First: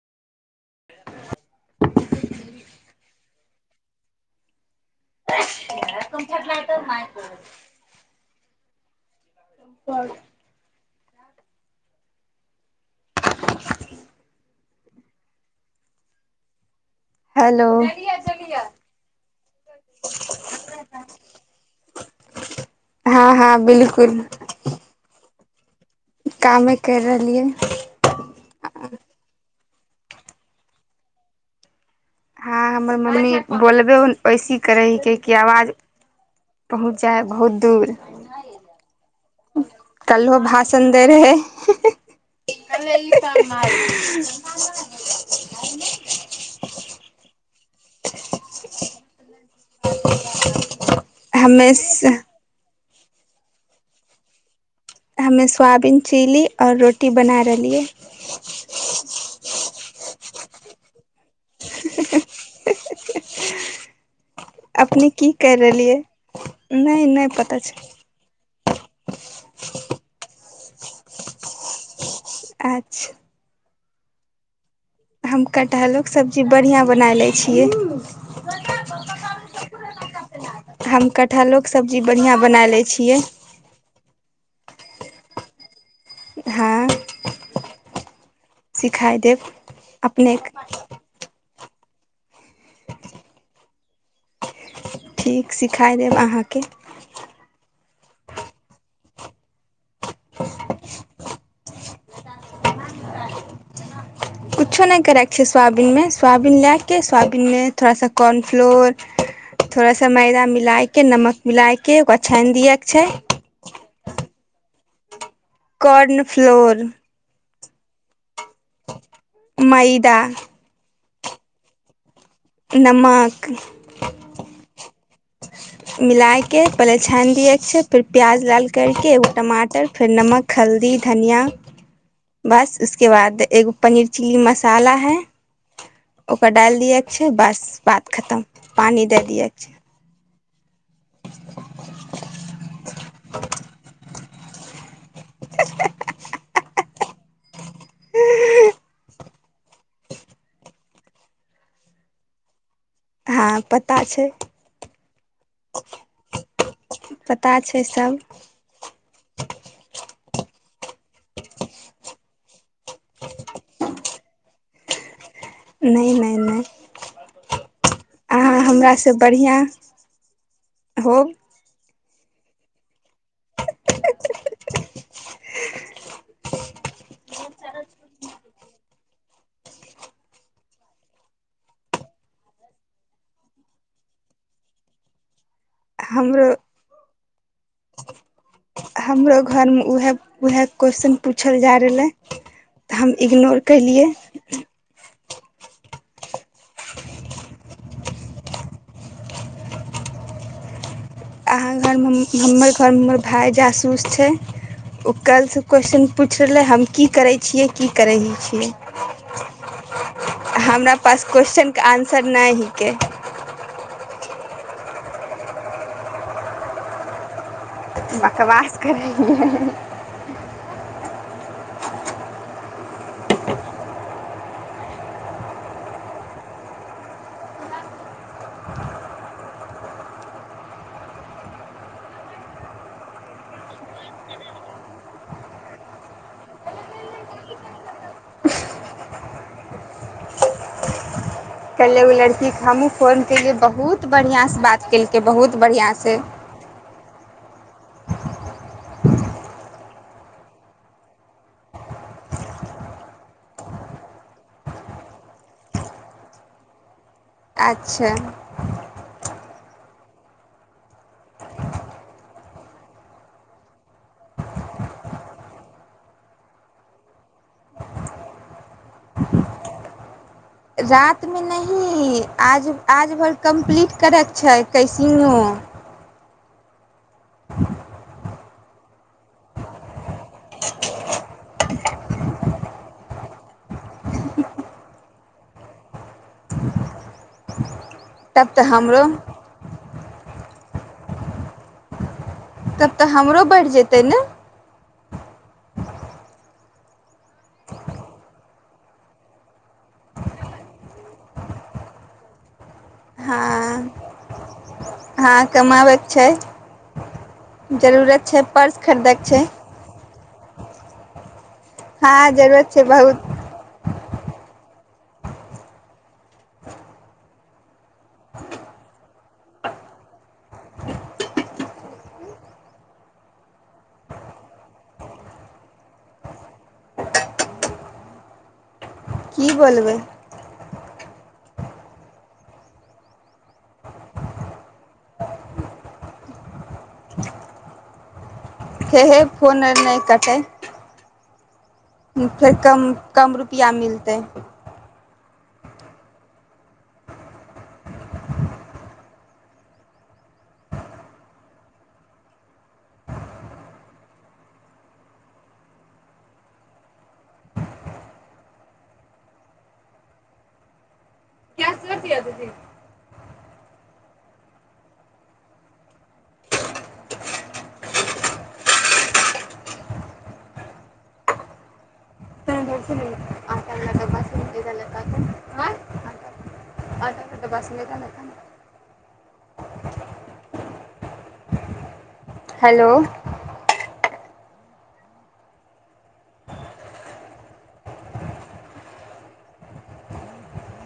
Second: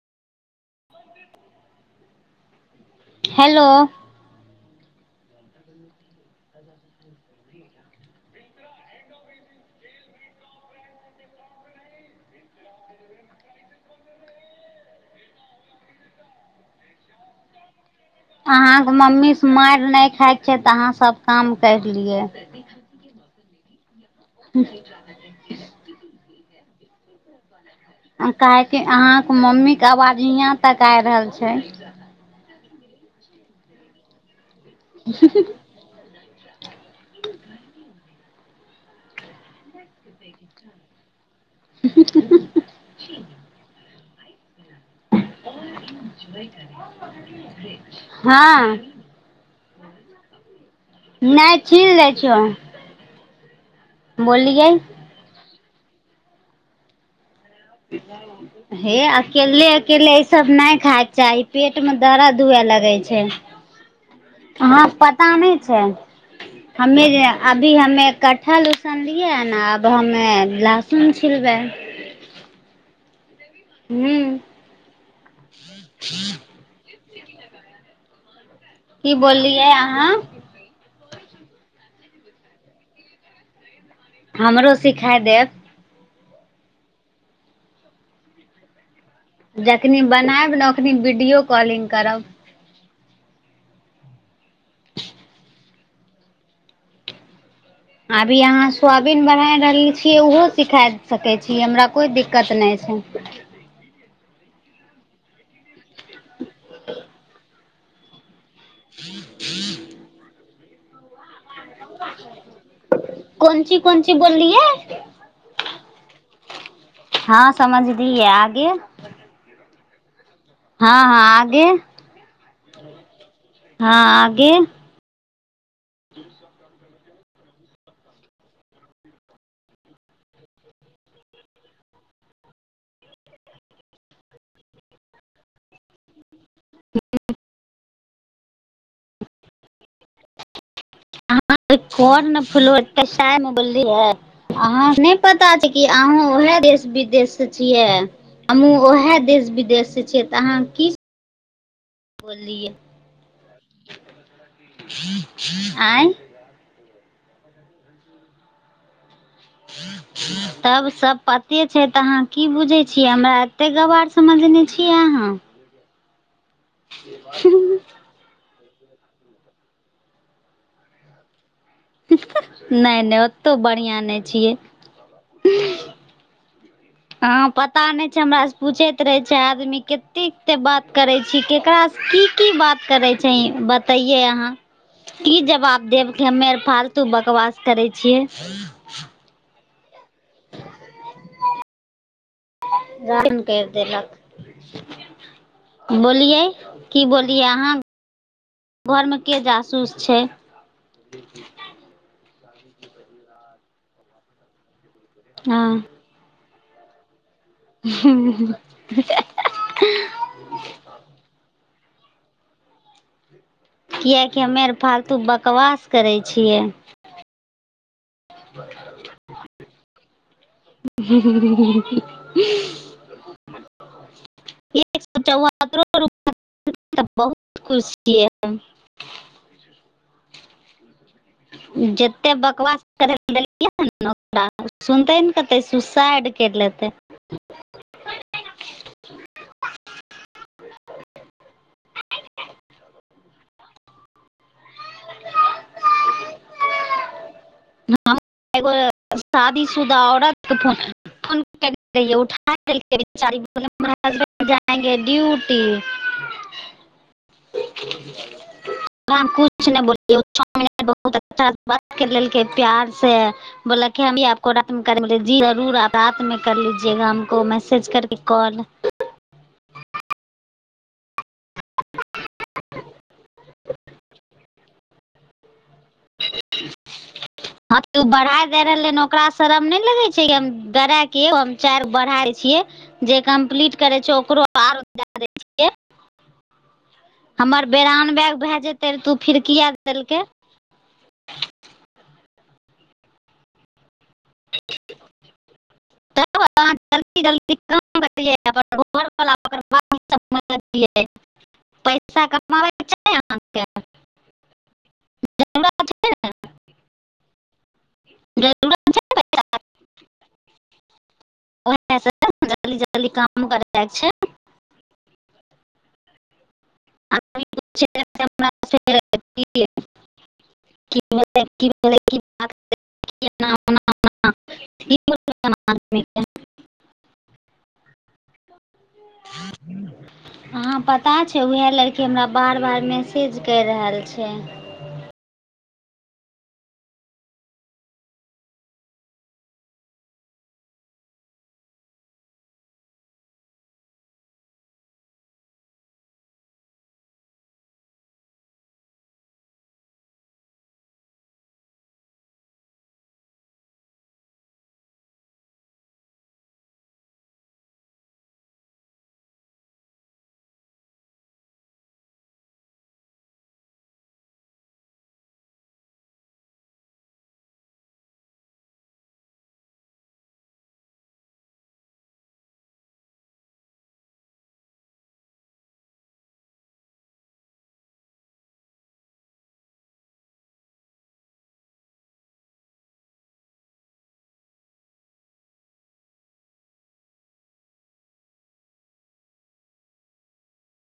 [unintelligible] hello [unintelligible] कम छट ल तऽ म [inaudible] ऊपर हेलो अहाँके मम्मीसँ मारि नहि खायके छै तऽ अहाँ सभ काम करि लियै हँ हँ बिलकुल ह कामे करि रहलियै काहेक अहाँके मम्मी आवाज हियाँ तक आइ रहल छै आ हमर मम्मी बोलबे ऐसी हि करै हिकै कि आवाज पहुँच जाइ है बहुत दूर कल्हो भाषण दे रहेै क [inaudible] [unintelligible] ओ जुल कड़ी हँ नहि हमे छील दै छीयौ बोललिय सोआबीन चिललीऔ रोटी बना रहे हे अकल अकेल सब नहि खायके चाही पेट में दराा धुए लगे छै हहा अपने पता की नहि कर छै रहलियै नहि हमे जे नहि पता अभी छै हमे कट्ठा लुसन दियै ने अब हमे लहसुन छिलबै अच्छा हू हम कटहलो के सब्जी बढ़िया बना ले छी छियै की बोललियै अहाँ हम कटहलोके सब्जी बढ़िआँ बनाय लै छियै हमरो सिखााय देब हँ सिखाय देब जखनी बनायब अपनेके ने ओखनी वीडियो कॉलिंग करब ठीक सिखाय देब अहाँके अभी अहाँ सोबीन बनाए रहल छियै ओहो सिखा सकै छीिय हमरा कोइ दिक्कत नहि छै कुछो नहि करैके छै सोाबीनमे सोयाबीन लएके सोयाबीन थोड़ा सा कॉर्न फ्लोर थोड़ा सा मैदामे लिलाइके नमक मिल के ओकरा छानि दियए के छै कोन ची कोन ची बोलली है कॉर्न फ्लोर हँ समझ दीऐै आगे म मैदा हँ हँ आगे नाम हँ आगे मिलएके पल छानि दिय अच्छा फेर प्याज ाल करके एगो टमाटर फेर नमक हल्दी धनिया बस उसके बाद एगो पनीर चिली मसाला है ओकरा ड छै बस बात खतम पानि दए दिैके छै अहा कोन फो कसाय मे बोली है अहां नहि पता छै की अहं उहे विदेश से छियै हमूँ उएह देश विदेश से छियै तऽ अहाँ की बोललियै हँ पता छै आँय पता छै सभ तब सब पते छै तऽ अहाँ की बुझै छियै हमरा एते गवार समझने छियै अहाँ नहि नहि नहि [unintelligible] हमरासे बढ़िआं होब नहि नहि ओतहु बढ़िआँ नहि छियै हं पता नहि छै हमरा से पूछैत रहे छै आदमी कतेे बात करै छी केकरा से की की बात करे छै बतैयै अहाँ की जवाब देवके हमरो हमेर फाल तू बकवास करै छियै हमरो घरमे उएह उएह क्वेश्चन पूछल जाइ रहलै तऽ हम रान करि इग्नोर कैलियै देलक बोलियै की बोलियै अहाँ घरमे के जसूस छै अहाँ घरमे हम हमर घरमे हमर भाय जासूस छै ओ हँ कालिसँ क्वेश्चन पुछ लै हम की करै छियै की करै छियै हमरा पास क्वेश्चन आन्सर नहि हिकै किएकि हमे आर फालतू बकवास करै छियै बकवास करैलै [unintelligible] य एक स चौहरो रप बहुत खुश छियै जतेक बकवास करै ल देलियै ओकरा सुनते ने कहतै सुसाइड करि लेतै कहले ओ लड़की के हमहुँ फोन केलिये बहुत बढ़ियां से बात केलकै बहुत बढ़िआँसे हम एगो शादीशुदा औरतके फो फोन काटि देलकै उठा देलकै कहलकै जाएंगे ड्यूटी अच्छा ु नहिहुत अच् लेल प्यार से बोल क हमपको र मे जी जरूर रात मे कर लीजा हमको मैसेज करके कॉल रातमे नहीं आज आज भर कम्प्लीट करैके छै कइसनोहो ह बढ़ा दे रहले ह ओकरा शरम नहि लगे छै हम गरा के हम चार गो बढ़ा छियै जे कम्पलीट करे छै ओकरो आरो द दे छिय हमर बेरानबे तब भए जेतै रहऽ हमरो तऽ ओ फिड़किया देलकै तब तऽ हमरो बढ़ि जेतै ने तब अहाँ जलदी जलदी क करियै अपन घरवला ओकर बादियै पैसा कमाबयके छैह हँ अहाँकेँ हँ कमाबैत छै जरूरत छै पर्स खरीदैके छै ओ हँ जरूरत जल्दी छै जल्दी बहुत काम करै छै [unintelligible] की बोलबै अहाँ पता छै उएह लड़की हमरा बार बार मैसेज करि रहल छै हे हे फोन अर नहि कटै फेर कम कम रुपैआ मिलतै हेलो